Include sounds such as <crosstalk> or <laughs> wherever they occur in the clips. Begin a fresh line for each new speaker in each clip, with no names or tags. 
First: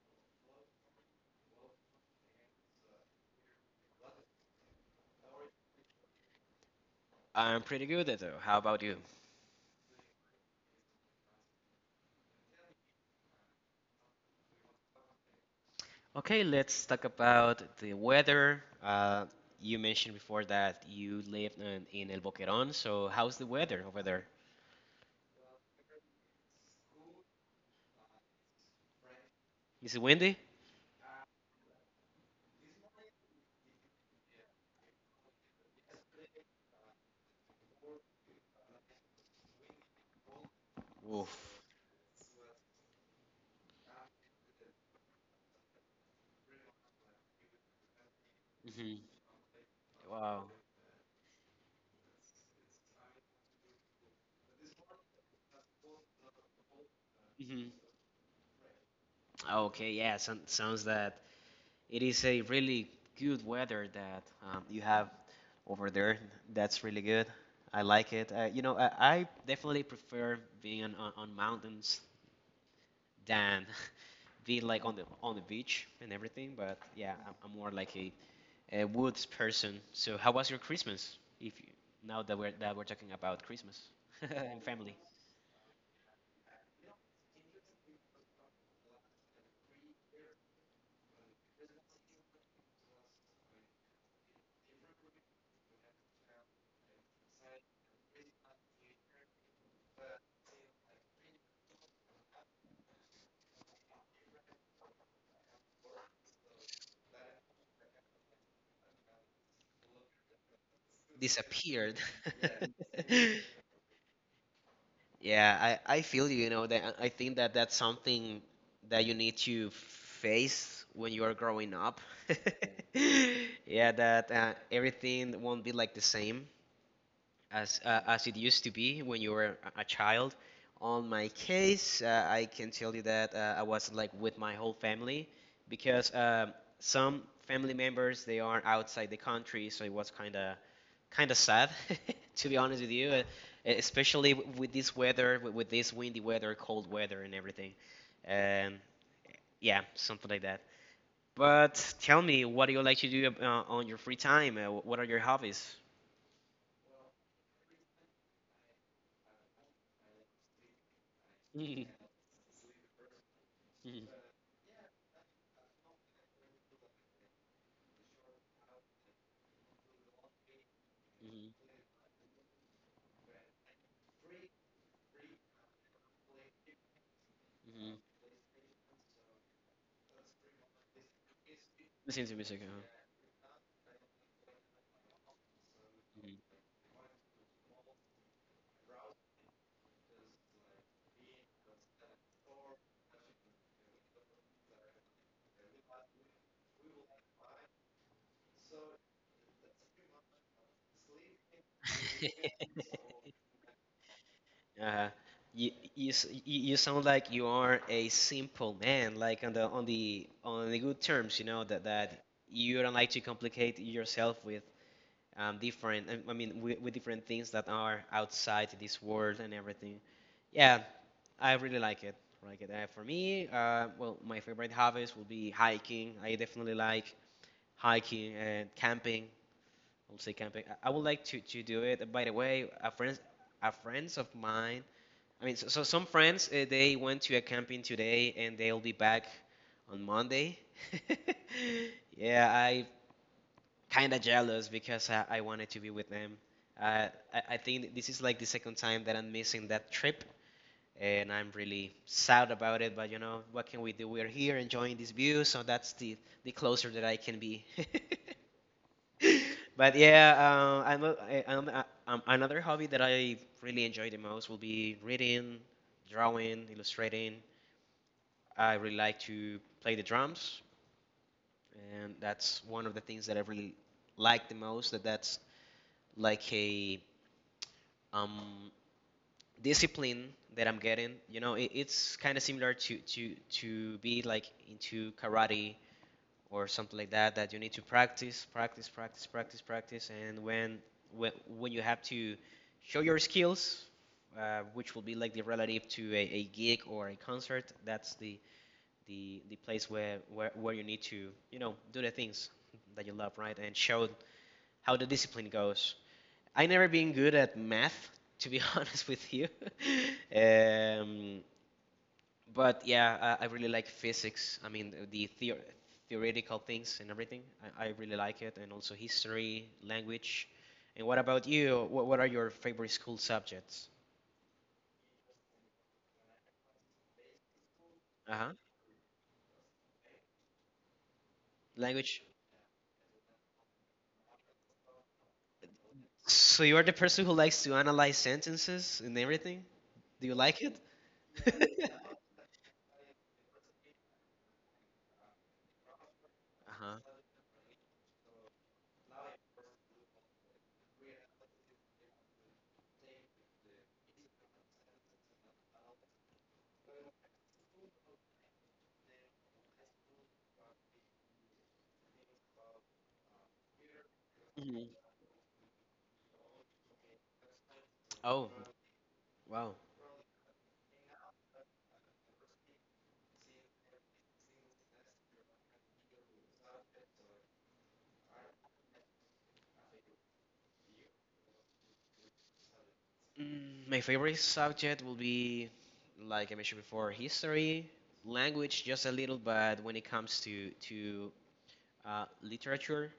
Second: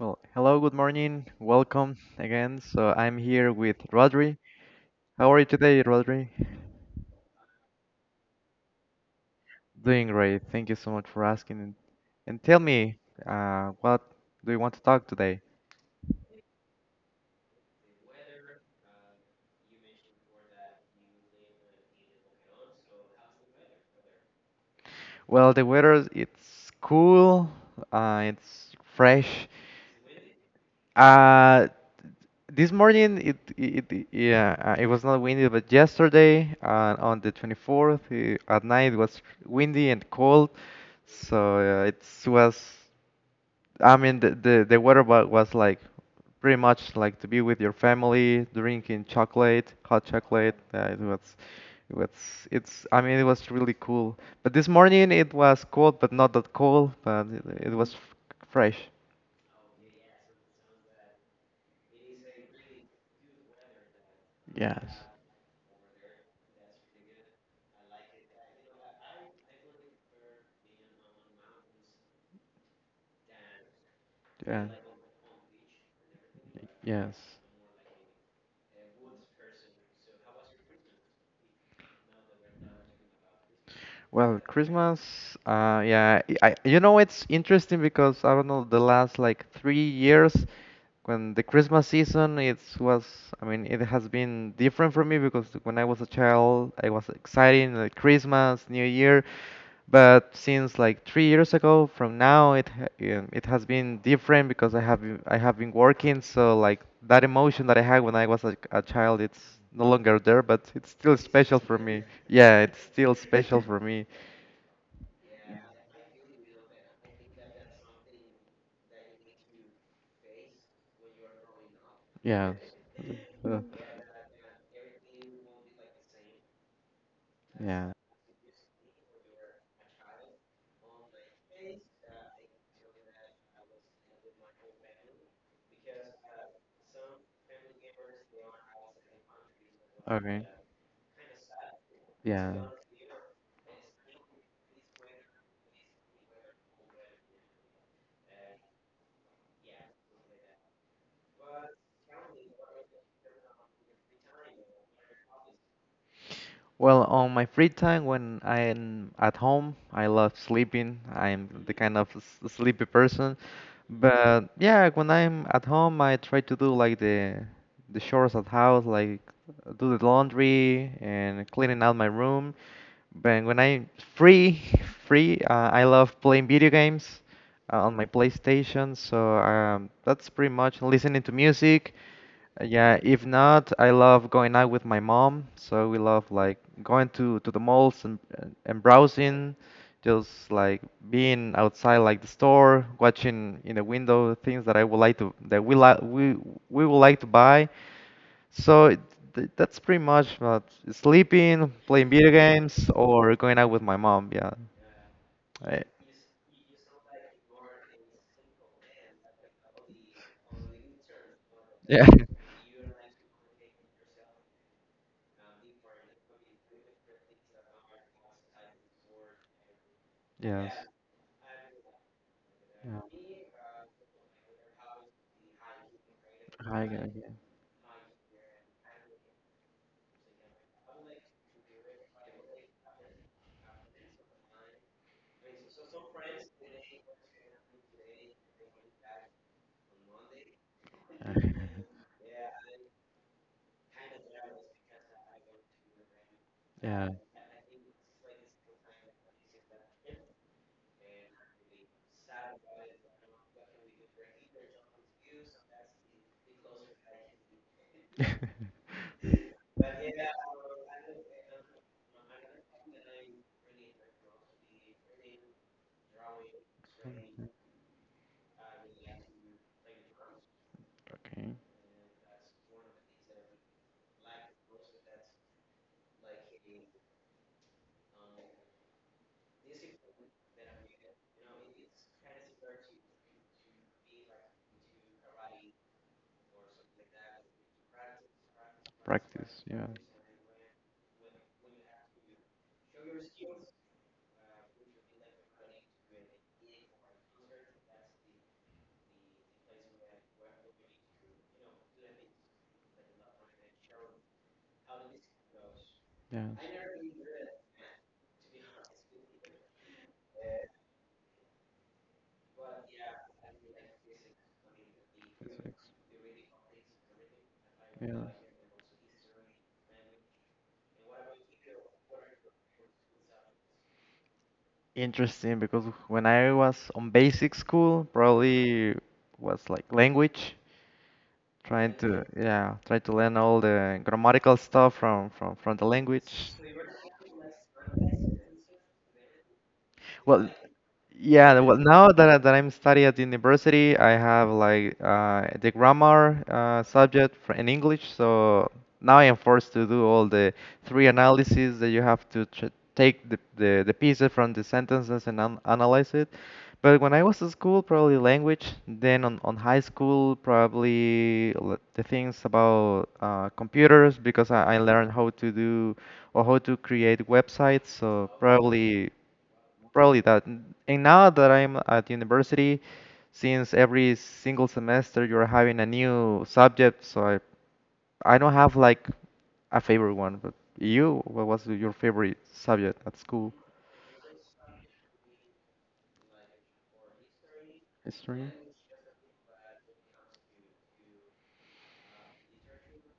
Well, hello, good morning. Welcome again. So I'm here with Rodri. How are you today, Rodri?
I'm pretty good, at it. How about you?
Doing great. Thank you so much for asking. And tell me, what do you want to talk today?
Okay, let's talk about the weather. You mentioned before that you live in El Boquerón, so how's the weather over there?
Well, the weather, it's cool, it's fresh.
Is it windy?
Uh, this morning yeah it was not windy, but yesterday on the 24th at night it was windy and cold, so
Oof.
it was, I mean, the was like pretty much like to be with your family,
Hmm.
drinking chocolate, hot
Wow.
chocolate. It was, I mean, it was really cool. But this morning it was cold, but not that cold, but
Hmm.
fresh.
Okay, yeah, son sounds that it is a really good weather that you
Yes,
have over there. That's really good. I like it. You know, I definitely prefer being on mountains than <laughs> being
yeah,
like on the beach and everything. But yeah,
yes.
I'm more like a woods person. So how was your Christmas? If you, Now that we're talking about Christmas, <laughs>
Well,
and family,
Christmas, yeah, you know, it's interesting because I don't know, the last like 3 years, when the Christmas season, it was, I mean, it has been different for me because when I was a child, I was excited like Christmas, New Year, but since like 3 years ago, from now, it has been different because I have been working, so like that emotion that I had when I was a child, it's no longer there, but it's still special for
disappeared.
me. Yeah,
<laughs>
it's still special for me.
Yeah, I feel you, you know, that I think that that's something that you need to face when you are growing up.
Yeah.
<laughs>
Uh,
Yeah, that everything won't be like the same. as
yeah.
uh, as it used to be when you were a child. On my case, I can tell you that I was like with my whole family because some family members they are outside the country, so it was
Okay.
kind of sad, <laughs> to be
Yeah.
honest with you, especially with this weather, with this windy weather, cold weather, and everything. Um, yeah, something like that. But tell me, what do you like to do on your free time? What are your hobbies? <laughs>
Well, on my free time when I'm at home, I love sleeping. I'm the
Mhm.
kind of sleepy person. But yeah, when I'm at home, I try to do like the chores at house, like do the laundry and
Mhm.
cleaning out my room. But when I'm free, <laughs> free, I love playing video games,
Mhm.
on my PlayStation. So that's pretty much listening to music.
Listen to music.
Yeah, if not, I love going out with my mom. So we love
Uh-huh.
like going to the malls and and browsing, just like being outside like the store, watching in the window things that I would like to that we like we would like to buy. So that's pretty much about sleeping, playing video games,
<laughs>
or going out with my mom. Yeah.
Uh, you,
I-
you s- you you sound like you are a simple man, like on the on the good terms, you know that
Yeah. <laughs>
that you don't like to complicate yourself with different. I mean, with different things that are outside this world and everything.
Yes.
Yeah, I really like it. Like it.
Yeah.
For me, well, my favorite hobbies will be hiking. I definitely
Hi
like
again.
hiking and camping. I'll say camping. I would like to do it. By the way, a friends of mine. I mean, so some friends they went to a camping today and they'll be back on Monday.
Yeah.
<laughs> Yeah, I kind of jealous because I wanted to be with them.
<laughs>
Uh,
Yeah.
I think this is like the second time that I'm missing that trip, and I'm really sad about it. But you know, what can we do? We're here enjoying this view, so that's the closer that I can be. <laughs>
<laughs>
<laughs> But yeah, another hobby that I really enjoy the most will be reading, drawing, illustrating. I really like to play the drums,
Okay.
and that's one of the things that I really like the most. That that's like a um, discipline that I'm getting. You know, it's kind of similar to to be like into karate or something like that that you need to practice, practice, practice, practice,
Practice. Yeah.
practice, and when, when you have to show your skills, which will be like the relative to a gig or a concert, that's the the place where, where you need to you know do the things that you love, right, and show how the discipline goes.
Yes.
I never been good at math, <laughs> to be honest with you. <laughs> um, but yeah, I really like physics. I mean, the
Physics.
theoretical things and everything. I really
Yes.
like it, and also history, language. And what about you? What are your favorite school subjects?
Interesting, because when I was on basic school,
Uh-huh.
probably was like language, trying
Language.
to yeah, try to learn all the grammatical stuff from the language.
So you are the person who likes to analyze sentences and everything? Do you
Well,
like it?
yeah, well,
<laughs>
that I'm studying at university, I have like the grammar
Uh-huh.
subject for, in English, so now I am forced to do all the three analyses that you have to ch take the pieces from the sentences and an analyze it. But when I was in school, probably language, then on high school, the things about computers, because I
Mhm.
learned how to do or how to create websites, so
Oh,
probably.
wow.
Probably that. And now that I'm at university, since every single semester you're having a new subject, I don't have like a favorite one. But you, what was your favorite subject at school?
Mm, my favorite subject will be, like I mentioned before, history,
History?
language, just a little, but when it comes to literature,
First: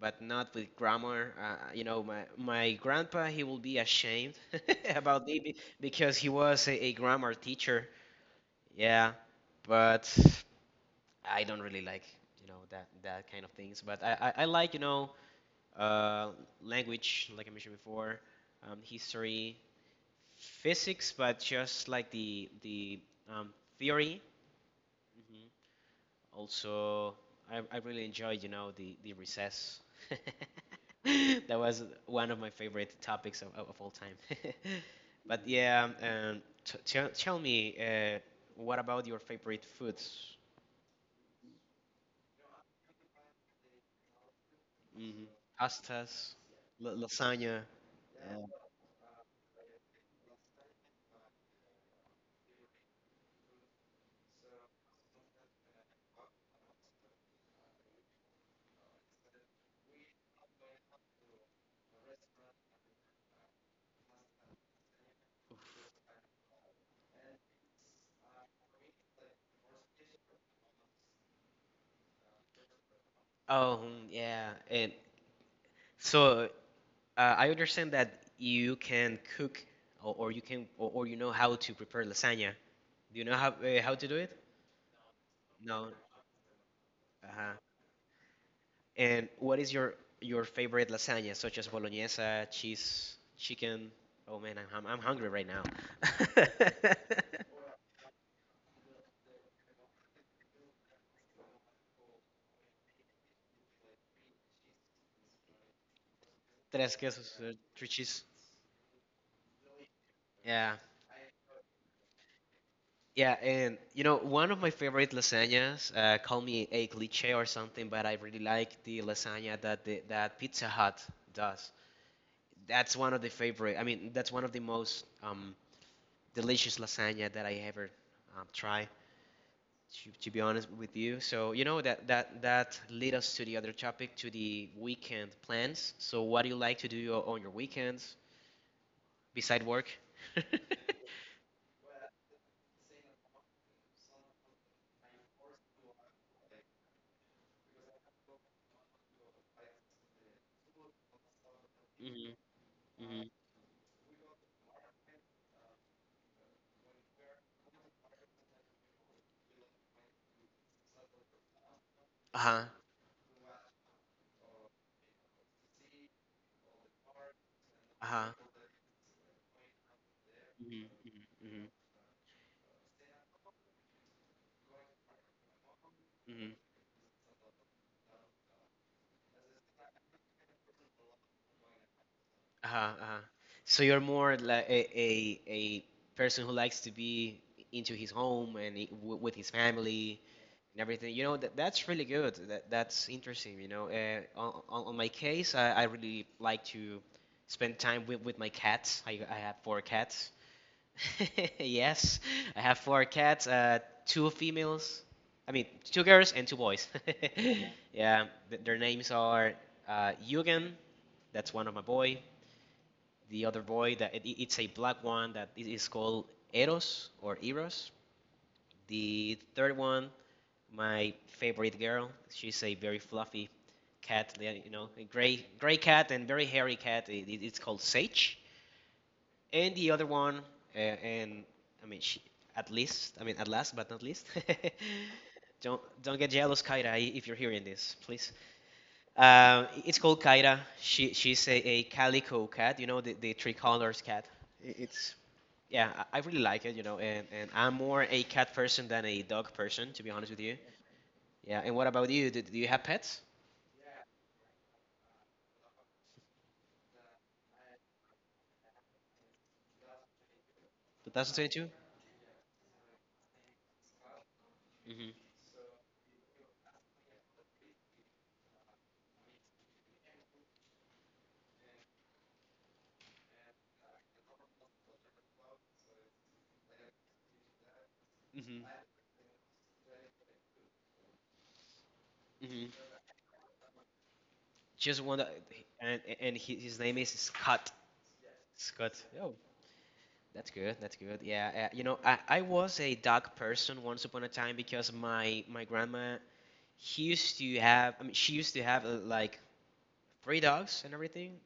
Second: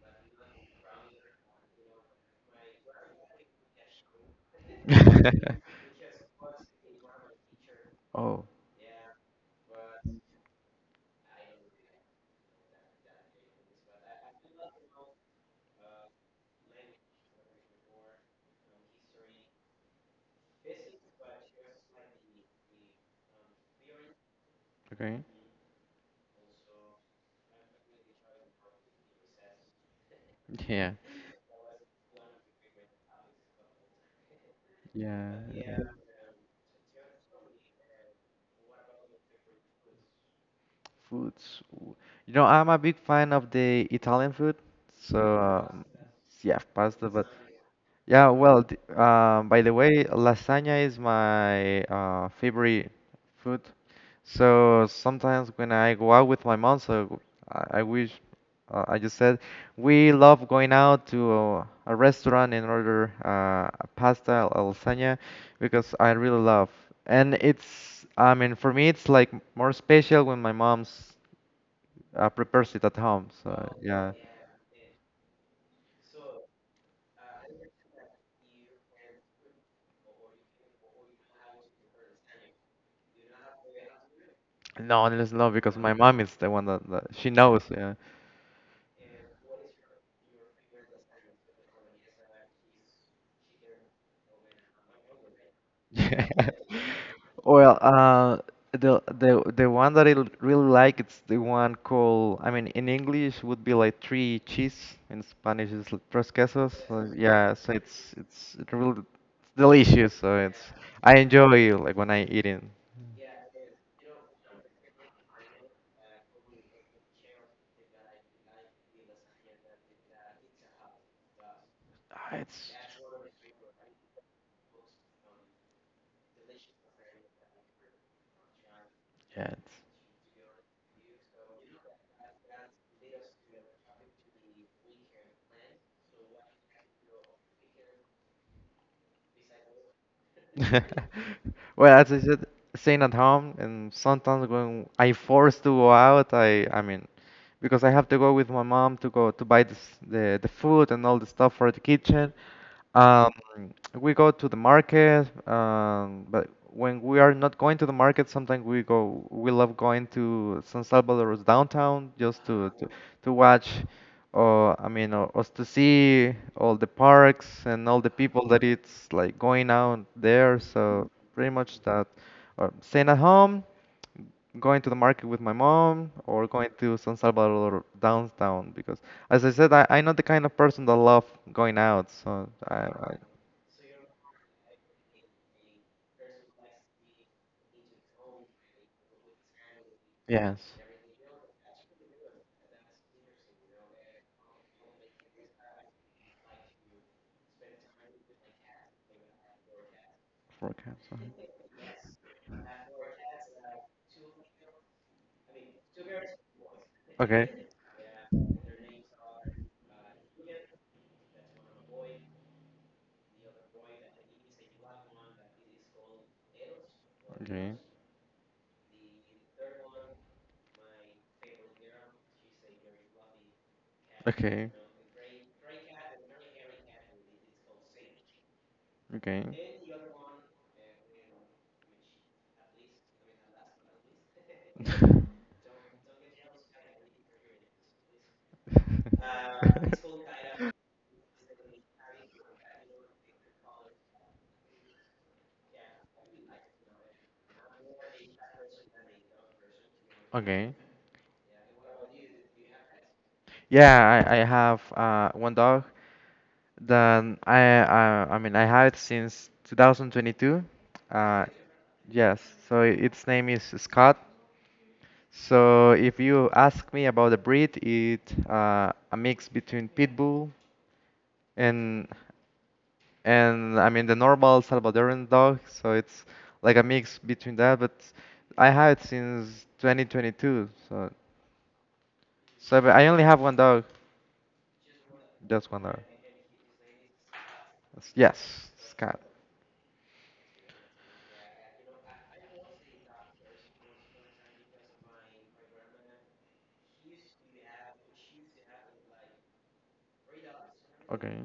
but not with grammar. You know, my grandpa, he will be ashamed <laughs> about it
<laughs>
because he was a grammar teacher.
Oh,
Yeah, but I don't really like, you know, that kind of things. But I like, you know, uh, language, like I mentioned before, history, physics, but just like the, the um, theory.
okay.
Also, I really enjoyed, you know, the recess. <laughs> That was one of my favorite topics of all time. <laughs>
Yeah.
But
Yeah.
yeah, t tell tell me, what about your favorite foods?
Foods. Ooh. You know, I'm a big fan of the Italian food. So,
Hmm. Pastas,
yeah,
la
pasta, but
lasagna.
yeah, well, by the way, lasagna is my favorite food. So sometimes when I go out with my mom, so I wish I just said we love going out to a restaurant and order a pasta or lasagna because I really love. And it's, I mean, for me, it's like more special when my mom's prepares it at home. So
Oh, mm,
yeah,
yeah. And so I understand that you can cook or, or, you know how to prepare lasagna. Do you know how to do it?
no, it's not because
No.
my mom is the one that she
Uh-huh.
knows. Yeah.
And what is your favorite lasagna, such as bolognese, cheese, chicken? Oh man, I'm hungry right now.
<laughs> Well, the one that really like, it's the one called, I mean in English would be like three cheese, in Spanish is tres
<laughs>
quesos.
Tres
So
quesos,
yeah, so
three
it's
cheese.
it's it really delicious. So it's,
Yeah,
I enjoy like when I eat it.
yeah, and you know one of my favorite lasagnas. Call me a cliché or something, but I really like the lasagna that that Pizza Hut does.
Ah, It's
That's one of the favorite. I mean, that's one of the most delicious lasagna that I ever try.
yeah, it's
To be honest with you. So you know that that lead us to the other topic, to the weekend plans. So what do you like to do on your weekends beside work? <laughs>
<laughs> Well, as I said, staying at home, and sometimes when I forced to go out, I mean, because I have to go with my mom to go to buy the food and all the stuff for the kitchen.
Hmm. Hmm.
Um, we go to the market, but when we are not going to the market, sometimes we go. We love going to San Salvador's downtown just
Uh-huh.
to watch us to see all the parks and all the
Uh-huh.
people that it's like going out there.
Hmm.
So pretty
Hmm.
much that, or staying at home, going to the market with my mom, or
Hmm.
going to San Salvador downtown. Because as I said, I'm not the kind of person that love going out. So
Uh-huh.
I
Uh-huh. So you're more like a, a person who likes to be into his home and I- w with his family and everything. You know that that's really good. That that's interesting. You know, on my case, I really like to spend time with my cats. I have 4 cats.
for cats,
<laughs> Yes, I have 4 cats. Two females. I mean, two girls and two boys.
Okay.
<laughs> Yeah, their names are Eugen. That's one of my boy. The other boy that it's a black one that is called Eros or
Okay.
Eros. The third one my favorite girl. She's a very fluffy cat, yeah, you
Okay.
know, a gray cat and very hairy cat. It's called Sage.
Okay.
And the other one, and I mean, she, at least, I mean, at last but not least. <laughs>
<laughs>
Don't get jealous, Kaira, if you're hearing this, please. It's called Kaira. She's a calico cat. You know, the three colors cat. It's yeah, I really like it, you know, and I'm more a cat person than a dog person, to be honest with you.
Okay.
Yeah, and what about you? Do, do you have pets?
Yeah, I have one dog that I mean I had since 2022. Uh,
2022?
yes, so its name is Scott.
Mm-hmm.
So if you ask me about the breed, it a mix between pit bull and and I mean the normal Salvadoran dog, so it's like a mix between that. But
Mm-hmm.
I have it since 2022, so so
Mm-hmm.
but I only have one dog,
Just one, that-
just one dog.
and he, his name is Scott.
It's- Yes,
Scott.
it's cat.
Oh, that's good. That's good. Yeah. You know, I was a dog person once upon a time because my grandma she used to have. I mean, she used to have like 3 dogs and everything,
Okay,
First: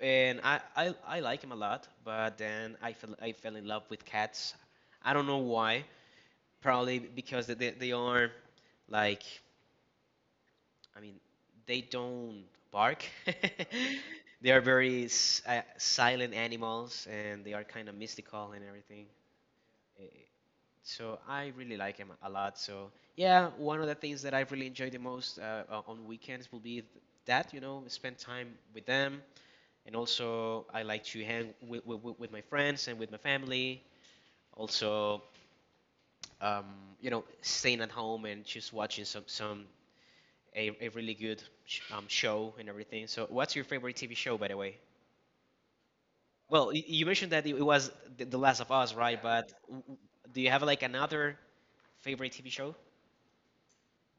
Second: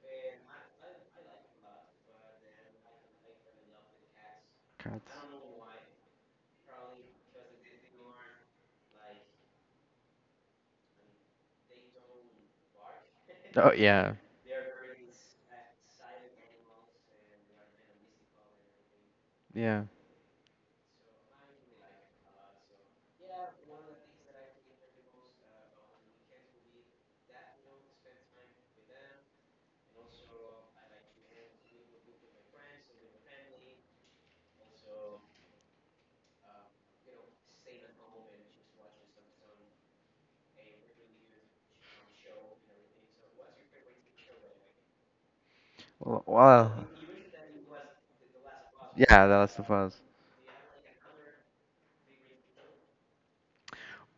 and I like him a lot. But then I fell in love with cats.
cat.
I don't know why. Probably because they they are like I mean, they don't bark. <laughs>
Oh yeah,
They are very silent animals, and they are kind of mystical and everything.
yeah.
Eh, so I really like them a lot. So yeah, one of the things that I really enjoy the most on weekends will be you know, spend time with them. And also, I like to hang with, with my friends and with my family. Also, um, you know, staying at home and just watching some a really good show and everything. So, what's your favorite TV show, by the way?
Well,
Well,
well,
you mentioned that it was The Last of Us, right?
yeah, The
But
Last of Us.
do you have like another favorite TV show?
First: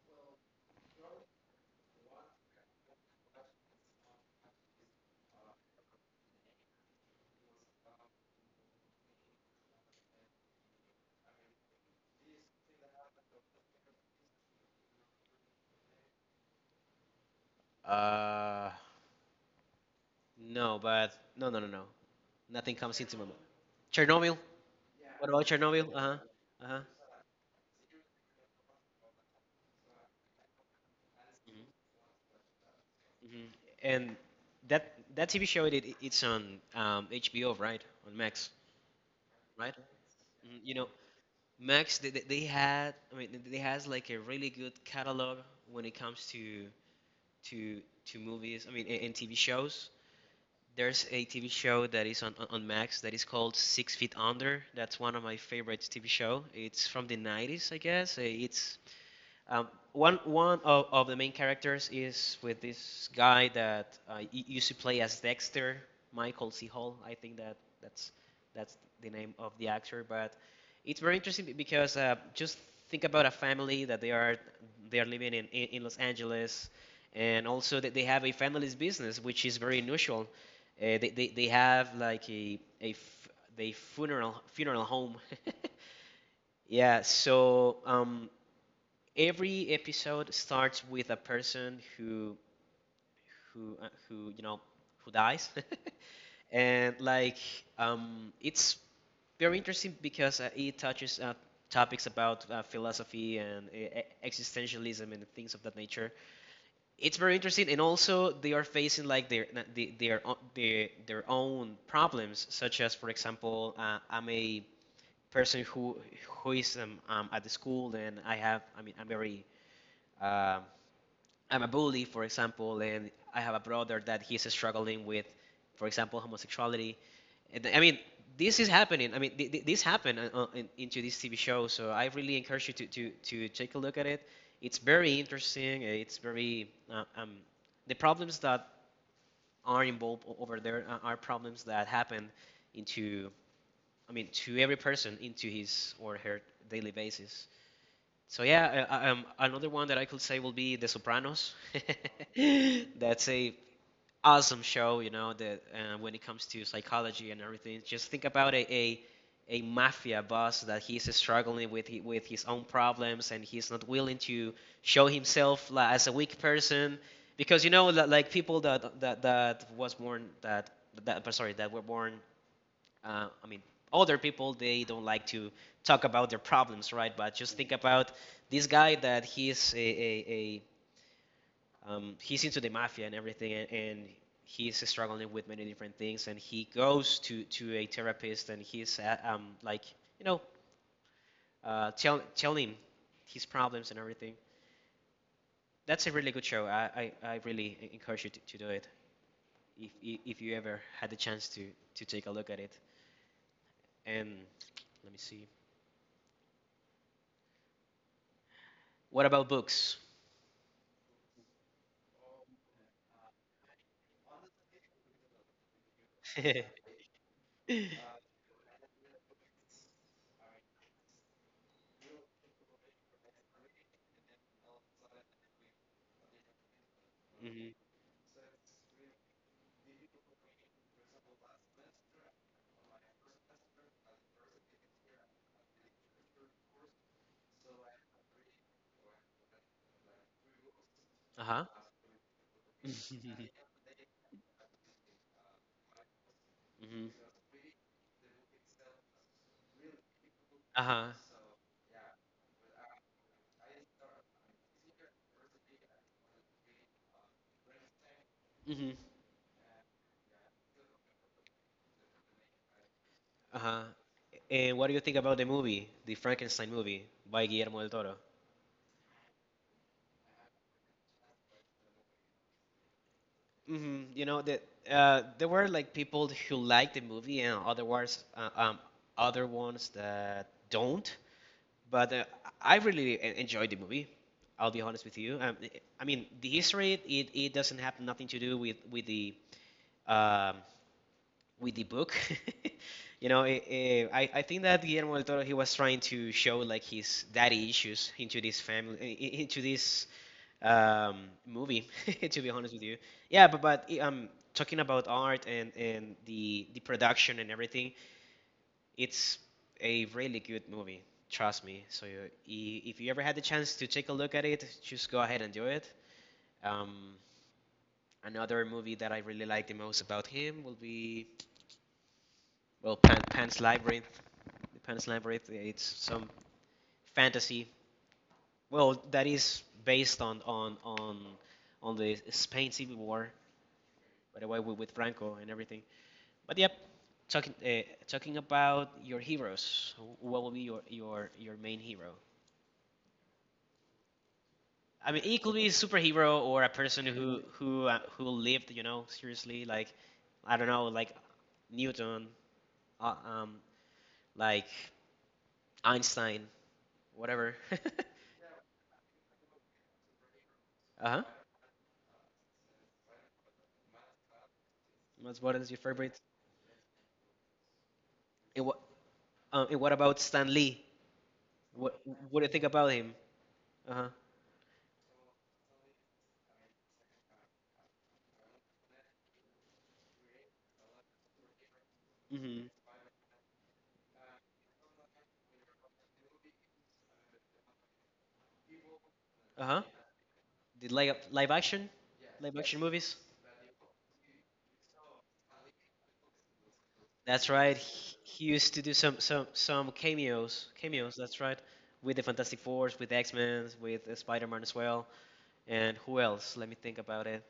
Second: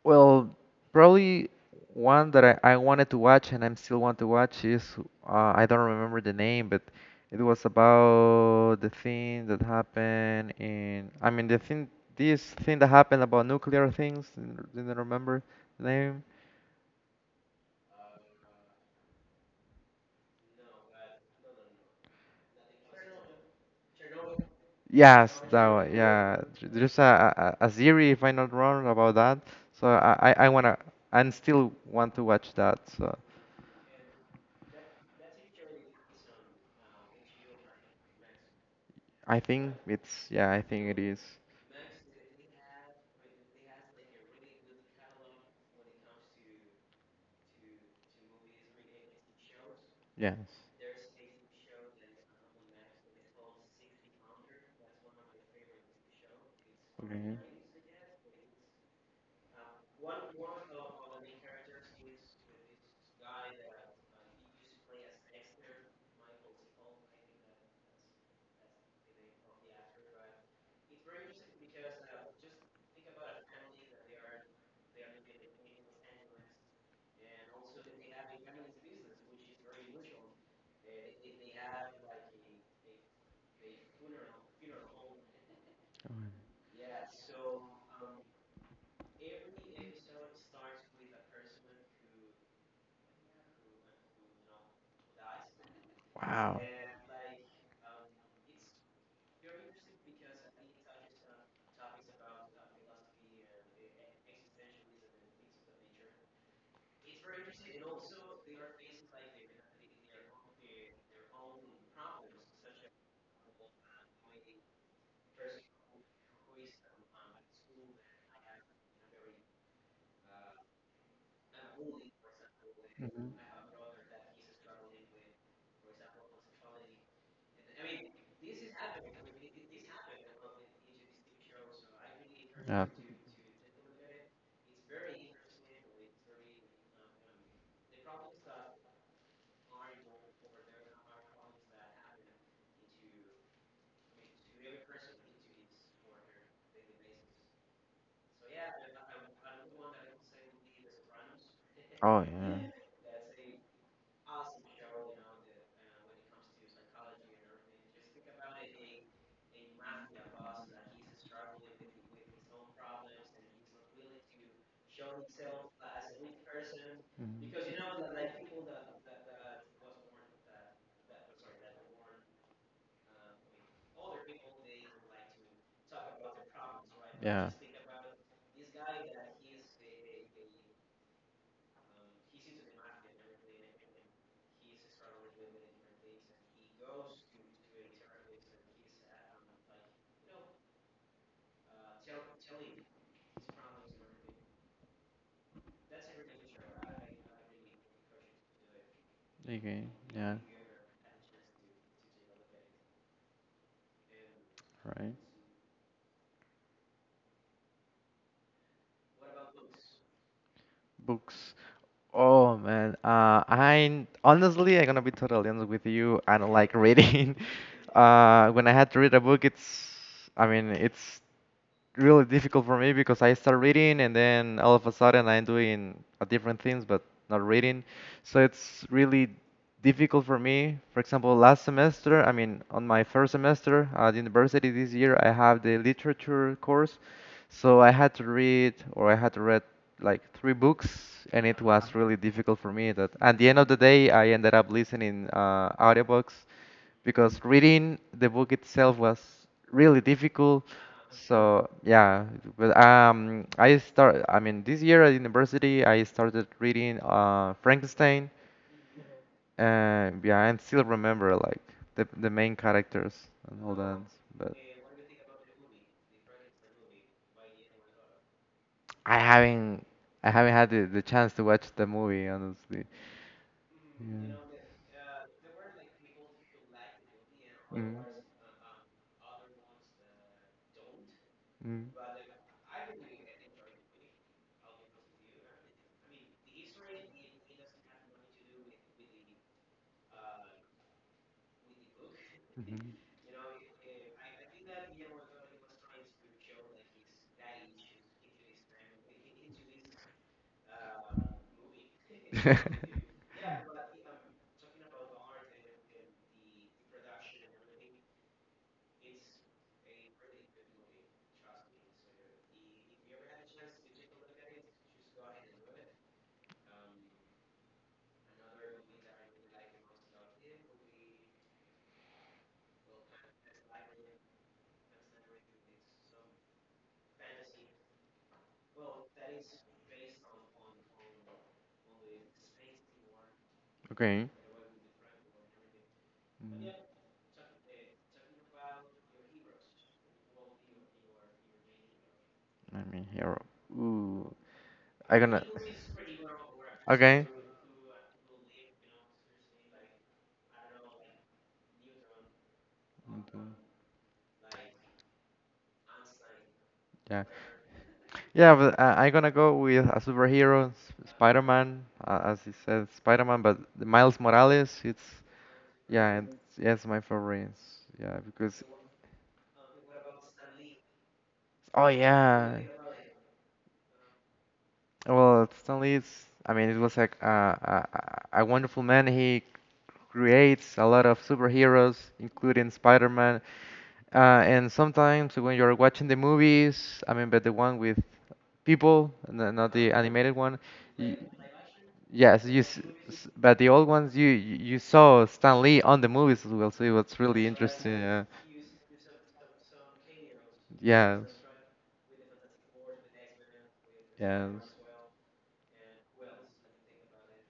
Well, probably one that I wanted to watch and I'm still want to watch is I don't remember the name, but it was about the thing that happened in, I mean the thing, this thing that happened about nuclear things. Didn't remember the name.
Uh, No, but no, no, no, no. Nothing comes into my mind. Chernobyl. What
Yes,
about
that
Chernobyl?
one.
Uh huh.
Yeah,
Uh huh.
there's a series if I'm not wrong about that. So I wanna and still want to watch that. So
Hmm. And that that TV show it's on HBO, right? On Max,
I think
right?
it's, yeah,
Mhm.
I
You
think
know,
it is.
Max, they, they had, I mean, they has like a really good catalog when it comes to to to movies. I mean, and TV shows.
Yes.
There's a TV show that is on, on Max that is called Six Feet Under. That's one of my favorite TV show. It's from the
Okay.
'90s, I guess. It's one of the main characters is with this guy that used to play as Dexter, Michael C. Hall. I think that that's that's the name of the actor. But it's very interesting because just think about a family that they are living in, Los Angeles, and also that they have a family's business, which is very unusual. They have like a f- they funeral home. <laughs> Yeah, so every episode starts with a person who who dies <laughs>
Wow.
and like it's very interesting because it touches topics about philosophy and existentialism and things of that nature. It's very interesting, and also they are facing like their their own problems, such as, for example, I'm a person who is at the school, and I'm very um, I'm a bully, for example, and
Mhm.
I have a brother that he's struggling with, for example, homosexuality. And I mean, this is happening. I mean, this happened into this TV show. So I really encourage you
Yeah.
to take a look at it. It's very interesting. It's very the problems that are involved over there are problems that happen into, I mean, to every person into his or her daily basis. So yeah, another one that I could say will be The Sopranos.
Oh yeah.
<laughs> That's a awesome show, you know, that when it comes to psychology and everything. Just think about a mafia boss that he's struggling with with his own problems, and he's not willing to show himself like as a weak person,
Mhm.
because you know, like people that that was born that that but sorry, that were born, I mean, other people, they don't like to talk about their problems, right? But
Yeah.
just think about this guy that he's a he's into the mafia and everything, and he's struggling with many different things, and he goes to a therapist, and he's like you know tell him his problems and everything. That's a really good show. I really encourage you to do it,
Okay.
if
Yeah.
you ever had the chance to take a look at it. And let
Right.
me see. What about books?
Books. Oh man, I honestly, I'm gonna be totally honest with you. I don't like
<laughs>
reading. <laughs>
Mhm.
When I had to read a book, I mean, it's really difficult for me because I start reading and then all of a sudden I'm doing a different things but not reading. So it's really difficult for me. For example, last semester, I mean, on my first semester at university this year, I have the literature course. So I had to read like 3 books, and it
Uh-huh.
was really difficult for me that at the end
<laughs>
of the day I ended up listening audiobooks
Mhm.
because reading the book itself was really difficult.
Uh-huh.
So yeah, but I start. I mean, this year at university, I started reading Frankenstein,
Mhm.
and yeah, and still remember like the main characters and all
Uh-huh.
that. But
And what do you think about the movie, the Frankenstein movie by Guillermo del Toro?
I haven't I haven't had the chance to watch the movie honestly.
Hmm. You know that
Yeah.
there were like people who like the movie, and
Mm.
otherwise other ones that don't.
Mm.
But I really enjoyed the movie. I'll be honest with you. I mean, the history, it doesn't have nothing to do with the um, with the book.
Mhm.
<laughs> You know, I think that Guillermo del Toro, he was trying to show like his daddy issues into this into this movie. <laughs> To be honest with you,
<laughs>
yeah, but talking about art and the production and everything, it's a really good movie. Trust me. So you, if you ever had the chance to take a look at it, just go ahead and do it. Um, Another movie that I really like the most about him will be, well, Pan's Labyrinth. The Pan's Labyrinth. It's some fantasy. Well, that is based on the Spain Civil War,
okay.
by the way, with Franco and everything. But yep, talking about your heroes. What will be your your main hero?
Let me hear. Ooh,
I
I
mean,
gonna.
it could be a superhero or a person
Okay.
who lived, you know, seriously. Like, I don't know, like Newton, uh,
Mhm.
um, like Einstein,
Yeah,
whatever. <laughs>
yeah, but I'm gonna go with a superhero,
Uh huh.
Spider-Man, as he said, Spider-Man. But the Miles Morales,
What is your favorite?
yeah, it's my favorite. Yeah, because
It, and what about Stan Lee?
oh
What what do you
yeah,
think about him? Uh huh.
well, Stan Lee, I mean, it was like a wonderful man. He creates a lot of superheroes, including
Mm-hmm.
Spider-Man. Uh, and sometimes when you're watching the movies, I mean, but the one with people,
Uh
not
huh.
the animated one.
Did
y- Yes,
live
you.
action movies?
But the old ones, you saw Stan Lee on the movies as well, so it was really
That's right.
interesting. Yeah.
He used to do some cameos. Cameos.
Yes.
That's right. With the Fantastic Fours, with X Men, with Spider Man
Yes.
as well, and who else? Let me think about it.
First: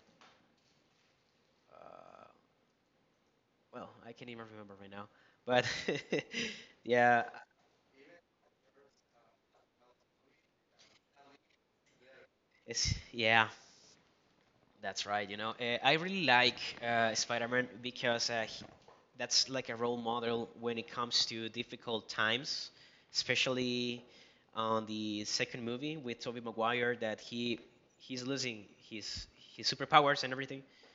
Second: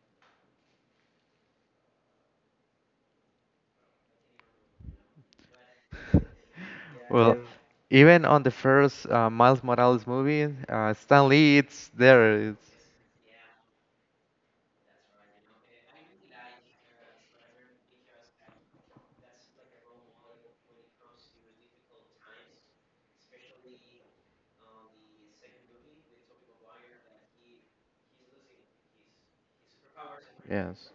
Uh, well, I can't even remember right now. But <laughs> yeah,
Well, even on the first Miles Morales movie, Stan Lee, it's there.
it's yeah. That's right. You know, I really like Spider-Man because that's like a role model when it comes to difficult times, especially on the second movie with Tobey Maguire, that he's losing his superpowers and everything,
Yes,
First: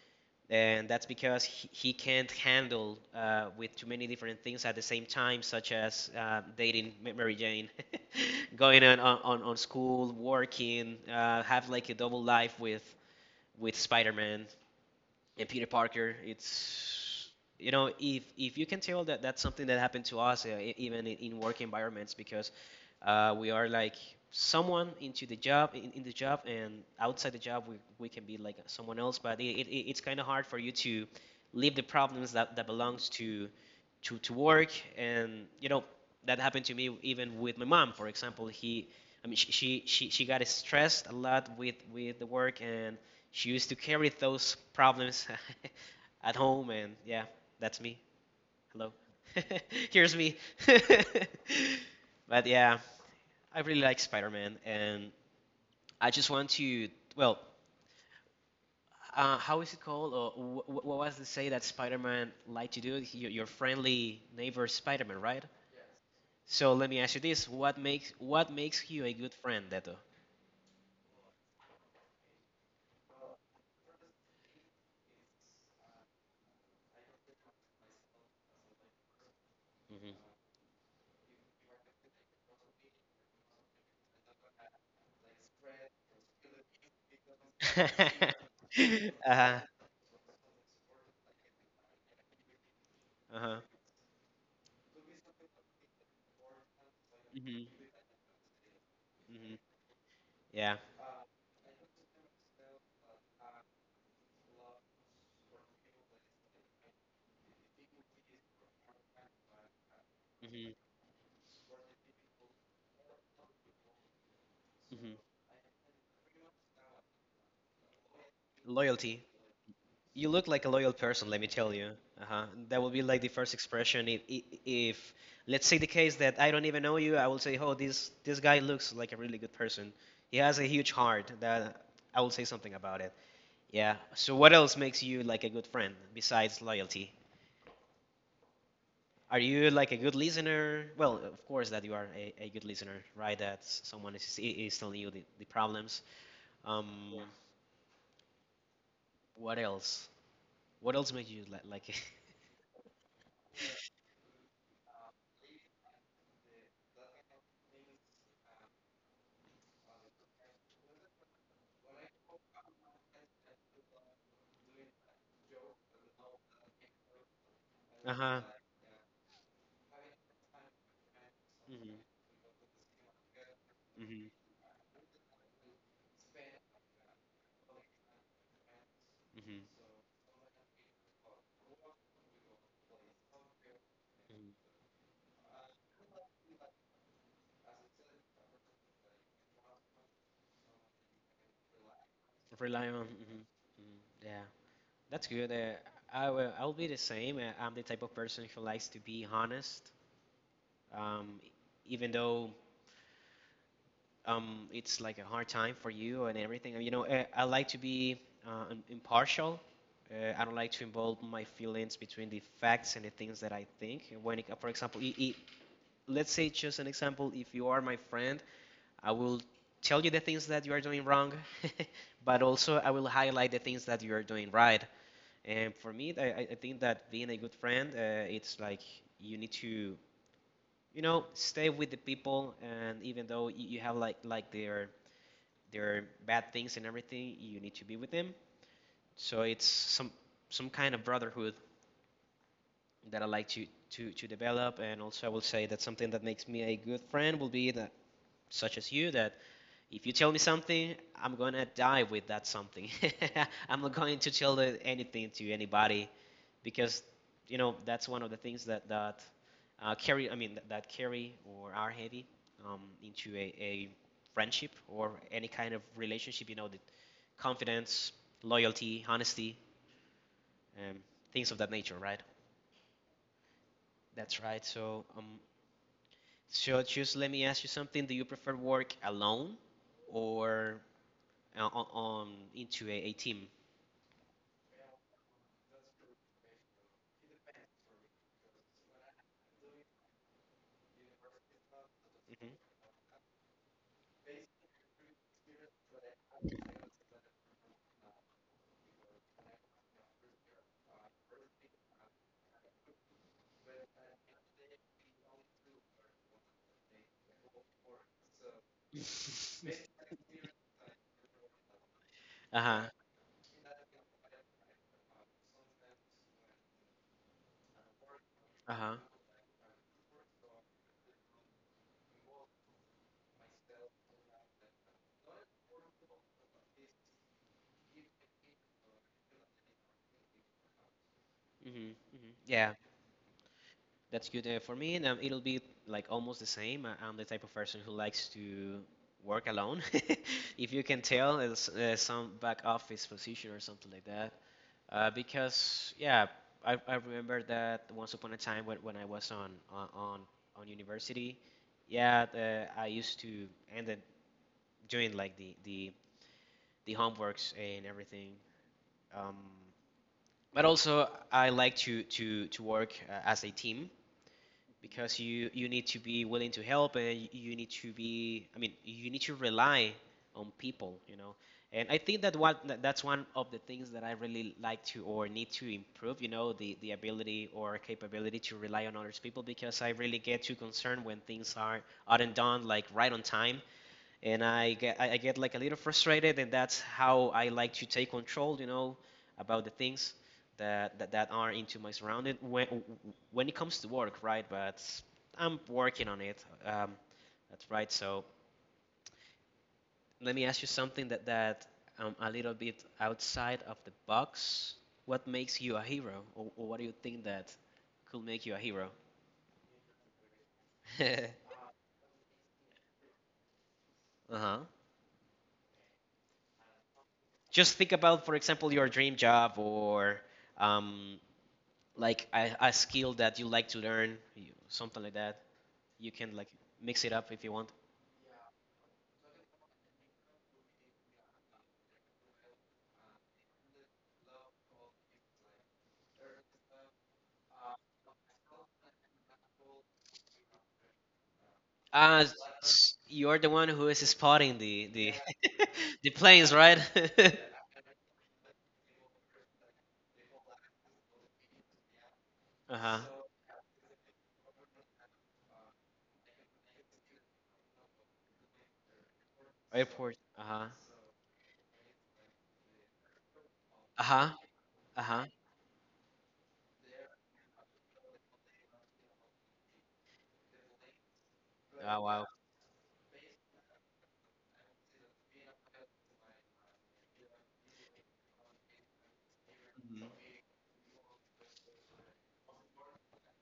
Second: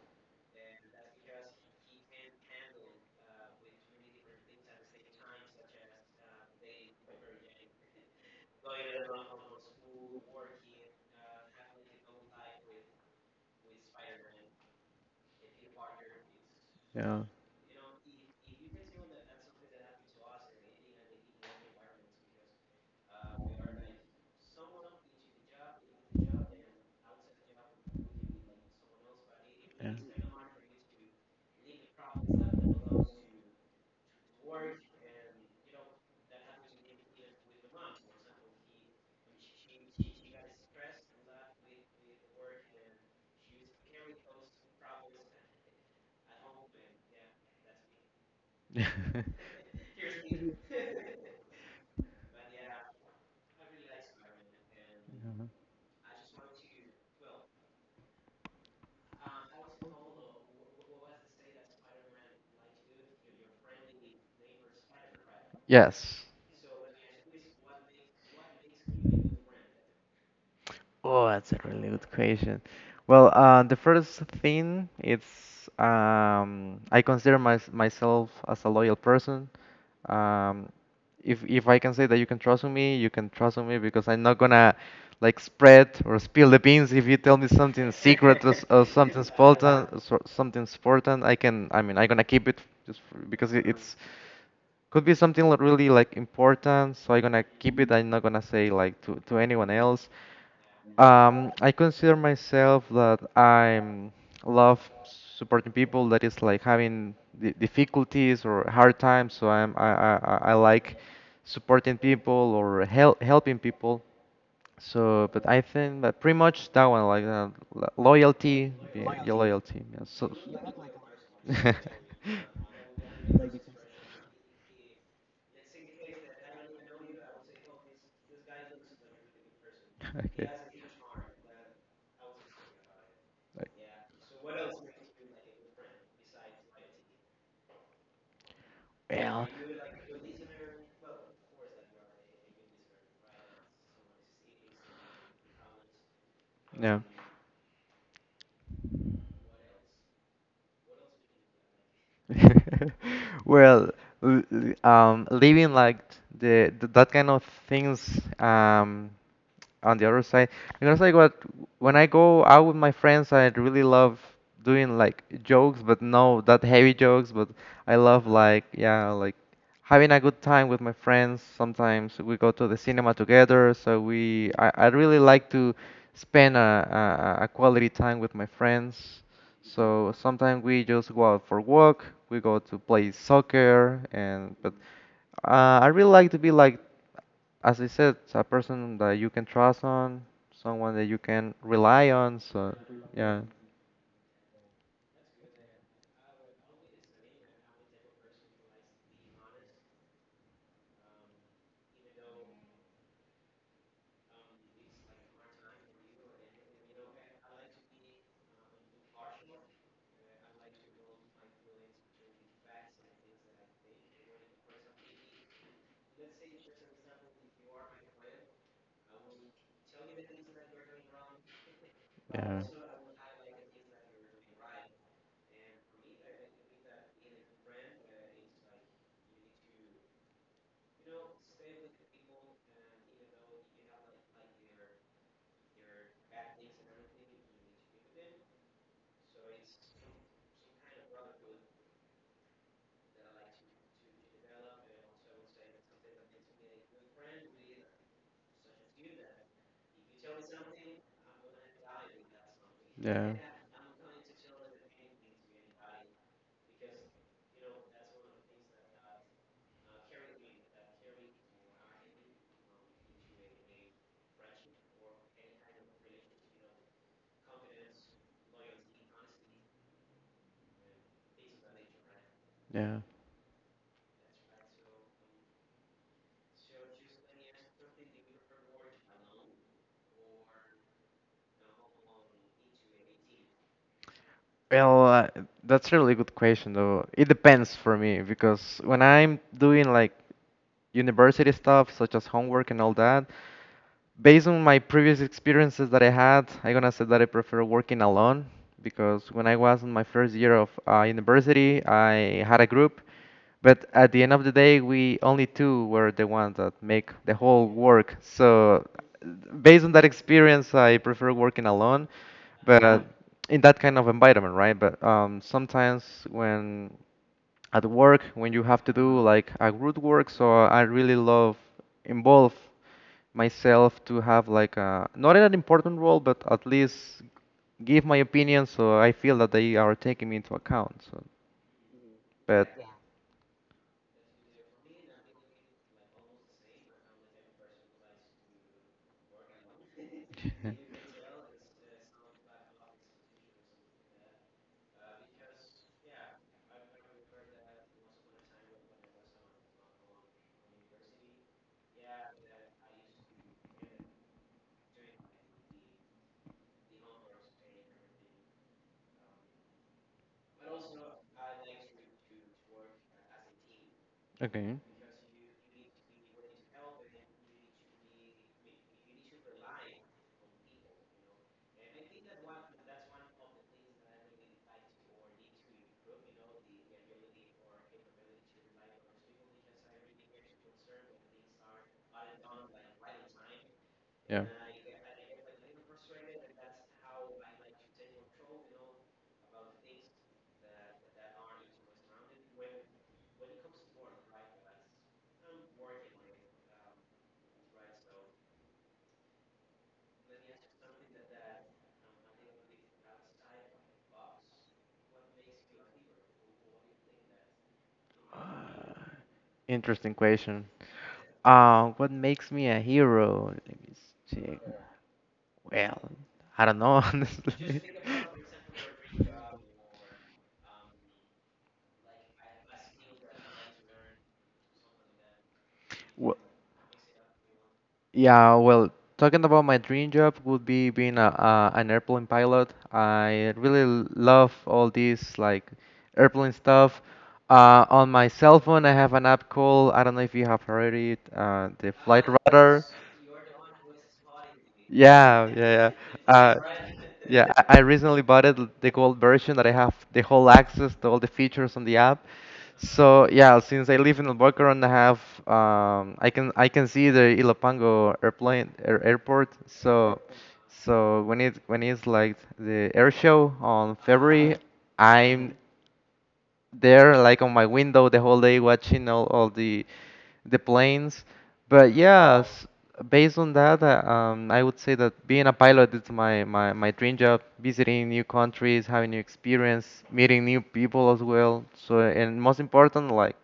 and that's because he can't handle with too many different things at the same time, such as dating Mary Jane, <laughs> going on on school, working, have like a double life with Spider-Man and Peter Parker.
yeah. yeah.
It's, you know, if you can tell, that that's something that happened to us, even in work environments, because we are like someone into the job in the job, and outside the job we can be like someone else, but it's kind of hard for you to leave the problems that, that belongs to work. And you know, that happened to me even with my mom, for example. He I mean She got stressed a lot with the work, and she used to carry those problems <laughs> at home, and yeah, that's me. Hello.
<laughs>
<laughs> Here's me. <laughs> But yeah, I really like Spider-Man, and I just want to, well, how is it called? Or what was the say that Spider-Man like to do? Your friendly neighbor Spider-Man, right?
Yeah. Yes.
So let me ask you this: what makes, what makes you a good friend, Deto?
Oh, that's a really good question. Well, the first thing it's I consider myself as a loyal person. Um, if I can say that you can trust on me, you can trust on me because I'm not gonna like spread or spill the beans if you tell me something secret, or, s- or <laughs>
Mm-hmm. <laughs> Uh-huh.
something important. I mean I'm gonna keep it just because
Uh-huh.
it's could be something really like important, so I'm gonna keep
Mm-hmm.
it, I'm not gonna say like to
Mm-hmm.
anyone else.
Yeah.
Um, I consider myself that I'm love supporting people that is like having difficulties or hard times, so I
Mm-hmm.
like supporting people, or helping people,
Mm-hmm.
so but I think that pretty much that one, like loyalty,
Loyalty.
yeah, your loyalty, yeah,
You
so
look like a loyal person, let me tell you.
<laughs>
Uh-huh. That will be like the first expression. If, let's say the case that I don't even know you, I will say, "Oh, this guy looks like a really good person. He
okay.
has a huge heart." That, I will say something about it. Yeah. So what else makes you like a good friend besides loyalty? Are
Yeah.
you like a good listener? Well, of course that you are a good listener, right? That someone is telling you the problems.
Yeah.
Yeah. What else? What else makes you like? <laughs>
<laughs> Well, living like the, th that kind of things um, on the other side. Because like what, when I go out with my friends, I really love doing like jokes, but no, not heavy jokes, but I love,
Uh-huh.
like, yeah, like having a good time with my friends.
Mhm.
Sometimes we go to the cinema together, so
Hmm.
I really like to spend a quality time with my friends.
Hmm.
So sometimes we just go out for walk, we go to play soccer and
Hmm.
but I really like to be like, as I said, a person that you can trust on, someone that you can rely on. So,
Rely on. Hmm.
yeah.
Hmm. Yeah, that's good. I will, I'll be the same. I'm the type of person who likes to be honest, um, e- even though it's like a hard time for you and everything. You know, I like to be impartial. I don't like to involve my feelings between the facts and the things that I think. When, it, for example, I let's say just an example, if you are my friend, I will tell you the things that you are doing wrong, <laughs> but
Yeah,
also I will highlight the things that you are doing right. And for me, I think that being a good friend, it's like you need to, you know, stay with the people, and even though you have like their bad things and everything, you need to be with them. So it's some some kind of brotherhood that I like to develop. And also, I will say that something that makes me a good friend will be that, such as you, that if you tell me something, I'm gonna die with that something.
yeah,
<laughs> I'm not going to tell anything to anybody, because you know, that's one of the things that carry, I mean that, that carry or are heavy into a friendship or any kind of relationship. You know, the confidence, loyalty, honesty, um, things of that nature, right?
yeah.
That's right. So, so just let me ask you something. Do you prefer work alone or on into a team?
Well, that's a really good question, though. It depends for me because when I'm doing like university stuff, such as
Mhm.
homework and all that, based on my previous experiences that I had, I'm gonna say that I prefer working alone. Because when I was in my first year of university, I had a group, but at the end of the day, we only two were the ones that make the whole work. So, based on that
<laughs>
experience, I prefer working alone, but
Uh-huh.
mhm, in that kind of environment, right? But sometimes when at work when you have to
Uh-huh.
do like a group work. So I really love involve myself to have like a not an important role, but at least give my opinion so I feel that they are taking me into account. So,
Mhm. Mhm.
but
Yeah, that's good. For me, it'll be like almost the same. I'm the type of person who likes to work alone. <laughs> If you can tell, it's some back office position or something like that. Because yeah, I remember that once upon a time when I was on university, yeah, I used to end up doing like the homeworks and everything. Um, But also, I like to work as a team,
okay,
because you need to be willing to help, and you need to be, I mean, you need to rely on people, you know. And I think that that's one of the things that I really like to or need to improve, you know, the ability or capability to rely on others people, because I really get too concerned when things are, aren't done like right on time,
yeah,
and I get, I get like a little frustrated, and that's how I like to take control, you know, about the things that are into my surrounding when it comes to work, right? But I'm working on it. That's right. So let me ask you something that that a little bit outside of the box. What makes you a hero, or what do you think that could make you a hero?
interesting question.
<laughs>
What makes me a hero? Let me check.
Uh-huh.
Well, I don't know, <laughs>
Just
honestly.
think about, for example, your dream job or um, like a skill that you like to learn, something like that. You
Wh-
can like mix it up if you want.
Yeah, well, talking about my dream job would be being a an airplane pilot. I really love all this like airplane stuff. On my cell phone, I have an app called, I don't know if you have heard it, the Flight
Uh,
Radar.
you're the one who is spotting the
Yeah, yeah,
<laughs>
yeah.
the planes,
Uh,
right? <laughs>
yeah, I recently bought it, the gold version, that I have the whole access to all the features on the app.
Uh-huh.
So yeah, since I live in Albuquerque, I have I can see the Ilopango airport.
Airport.
So
Uh-huh.
so when it when it's like the air show on
Uh-huh.
February, uh-huh,
Uh-huh.
I'm there like on my window the whole day watching all the planes. But
Oh, wow.
yeah, based on that I would say that being a pilot is my my dream job. Visiting new countries, having new experience,
Mhm.
meeting new people as well. So and most important, like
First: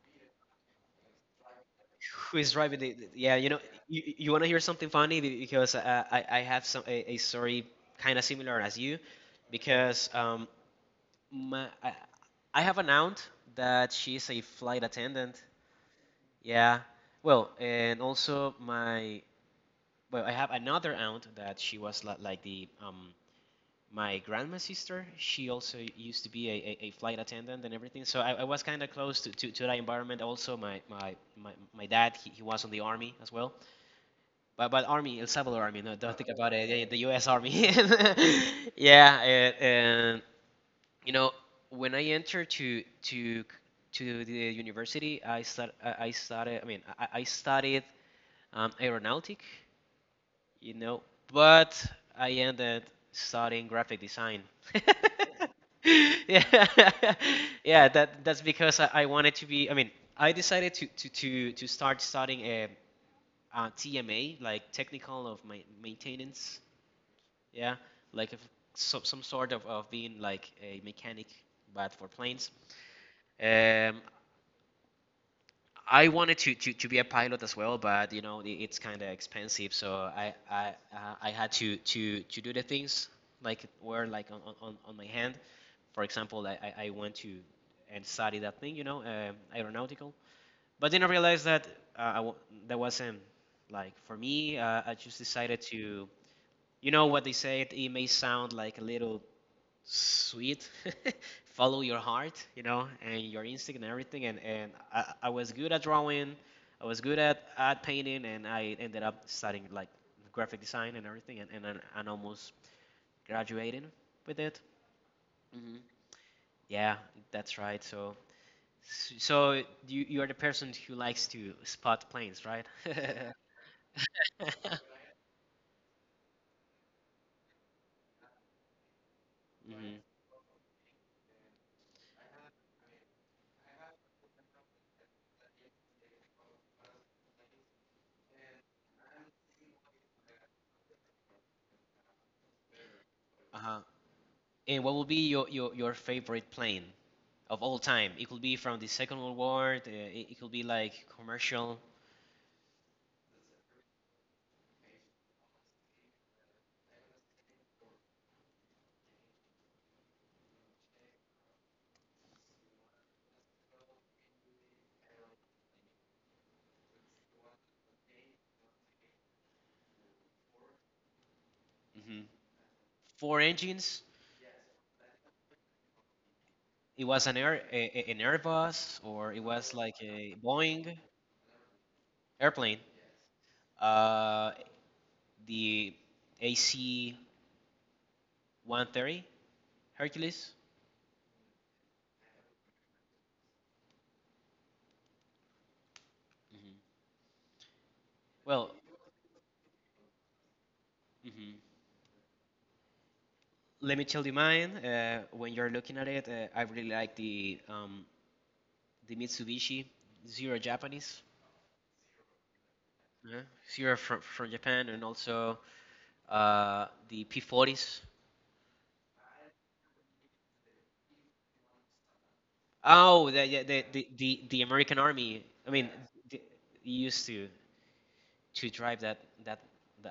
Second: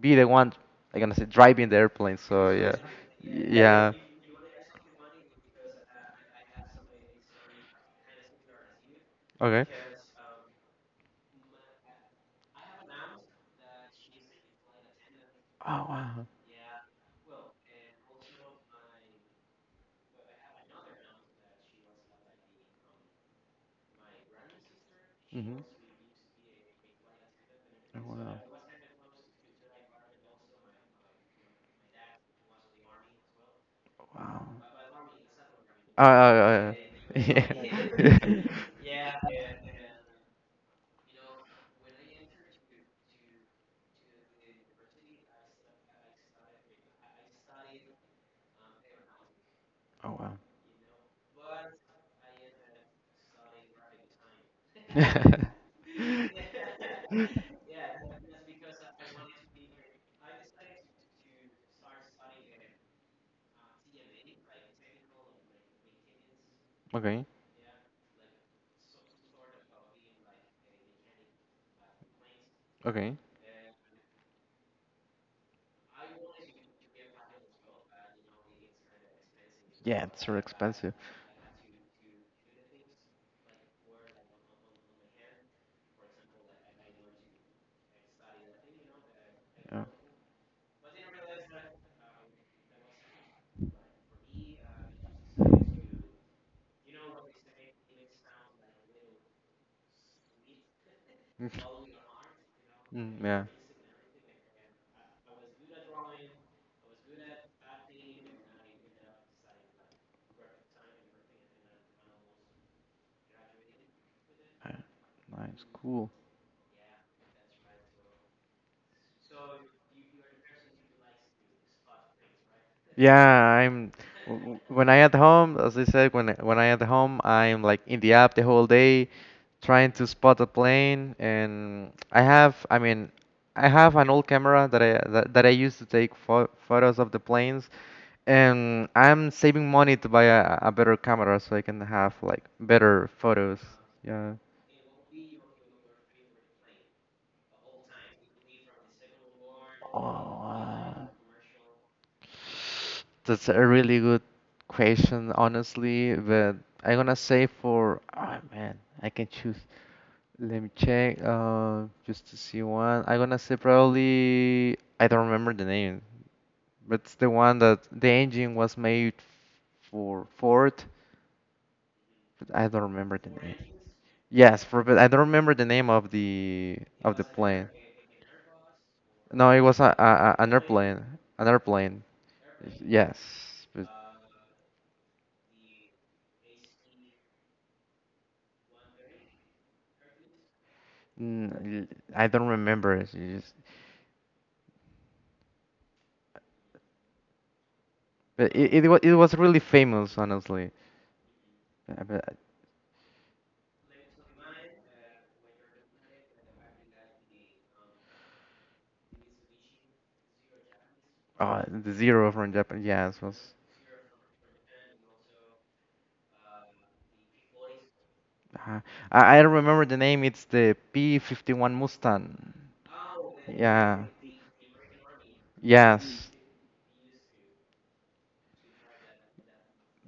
be the one, like, I'm gonna say driving the airplane.
Who
So
is
yeah,
driving the yeah,
yeah.
you know,
Yeah.
you want to hear something funny. Because I have a story kind of similar as you
Okay.
because my, I, I have an aunt that she's a flight attendant.
Oh wow.
Yeah. Well, and also I have another aunt that she was like the my grandma's sister. She
Hmm.
also used to be a flight attendant and everything. So
Wow.
I was kind of close to that environment. Also, my dad, he was on the army as well.
Wow.
But army El Salvador army. No,
Uh, uh,
don't think about it.
uh,
The
<laughs>
U.S. Army.
yeah.
<laughs>
<laughs>
Yeah, and you know, when I entered to the university, I stud I started. I mean, I studied aeronautic,
Oh, wow.
you know, but I ended studying graphic design. <laughs>
<laughs>
Yeah, <laughs> yeah, that that's because I wanted to be. I mean, I decided to start studying TMA, like technical of my maintenance.
Okay.
Yeah, like if, so, some sort of being like a mechanic, but for planes.
Okay.
Um, I wanted to be a pilot as well, but you know it's kind of expensive, so
Yeah, it's so expensive.
I had to do the things like were like on my hand. For example, I went to and study that thing, you know,
Yeah.
aeronautical. But then I realized that uh, I w- that wasn't like for me. I just decided to, you know, what they said. It may sound like a little sweet <laughs>
<laughs>
follow your heart, you know, and
Mm, yeah.
your instinct and everything. And I was good at drawing, I was good at painting, and I ended up studying like graphic design and everything. And and almost graduating with it.
Uh, Nice. Cool.
Yeah, that's right. So so you are the person who likes to spot planes, right? <laughs>
Yeah, I'm w- when I at home, as I said, when I at home, I'm like in the app the whole day trying
Hmm.
to spot a plane. And I have, I mean, I have an old camera that that I used to take photos of the planes. And I'm saving money to buy a better camera so I can have like better photos. Yeah.
And what will be your favorite plane of all time? It could be from the Second World War. It, it could be like commercial.
That's a really good question, honestly, but I'm gonna say for, oh man, I can choose. Let me check, just to see one. I'm gonna say probably I don't remember the name, but it's the one that the engine was made for Ford,
Hmm.
but I don't remember the
Four
name.
engines.
Yes, for, but I don't remember the name of
It
the
was
plane.
an Airbus, or it
No, it
was
was
like a
an
Boeing
airplane, an airplane.
airplane.
Yes, but
Uh, the AC 130 Hercules.
mm, I don't remember. It's just,
Hmm.
but
Well,
it was really famous, honestly.
hmm,
Uh, but, uh,
let me tell you mine. When you're looking at it, I really like the Mitsubishi Zero Japanese.
oh, the Zero from Japan, yes,
Yeah.
was.
Zero from Japan, and also the P-40s.
Uh, I don't remember the name. It's the P-51 Mustang.
Oh, the yeah,
Yeah.
the American Army. I mean,
Yes.
the, used to drive that that.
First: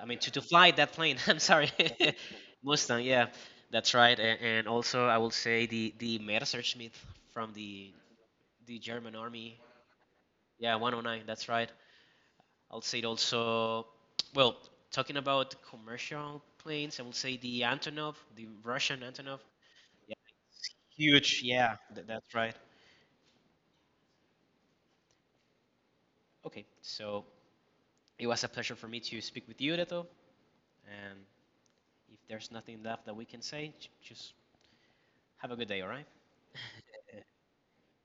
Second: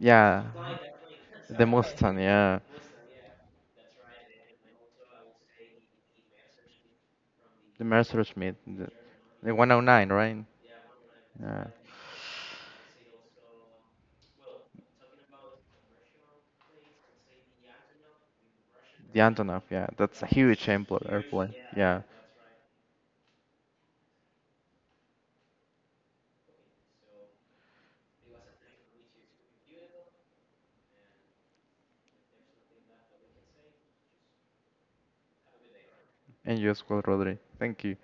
I mean, to fly that plane. <laughs> I'm
The
sorry. <laughs>
Mustang. Yeah.
Mustang, yeah. That's right. And also I will say the Messerschmitt from
The Messerschmitt.
the German
The
Army.
109, right?
Yeah, 109, that's
Yeah.
right. I'll say it also well, talking about commercial planes, I will say the Antonov, the Russian
The
Antonov.
Antonov. Yeah.
Yeah,
That's a huge
it's huge.
airplane.
Yeah,
Yeah.
that's right. Okay, so it was a pleasure for me to speak with you, Reto. And if there's nothing left that we can say, just have a good day, all right?
And you as well,
<laughs>
Rodri. Thank you.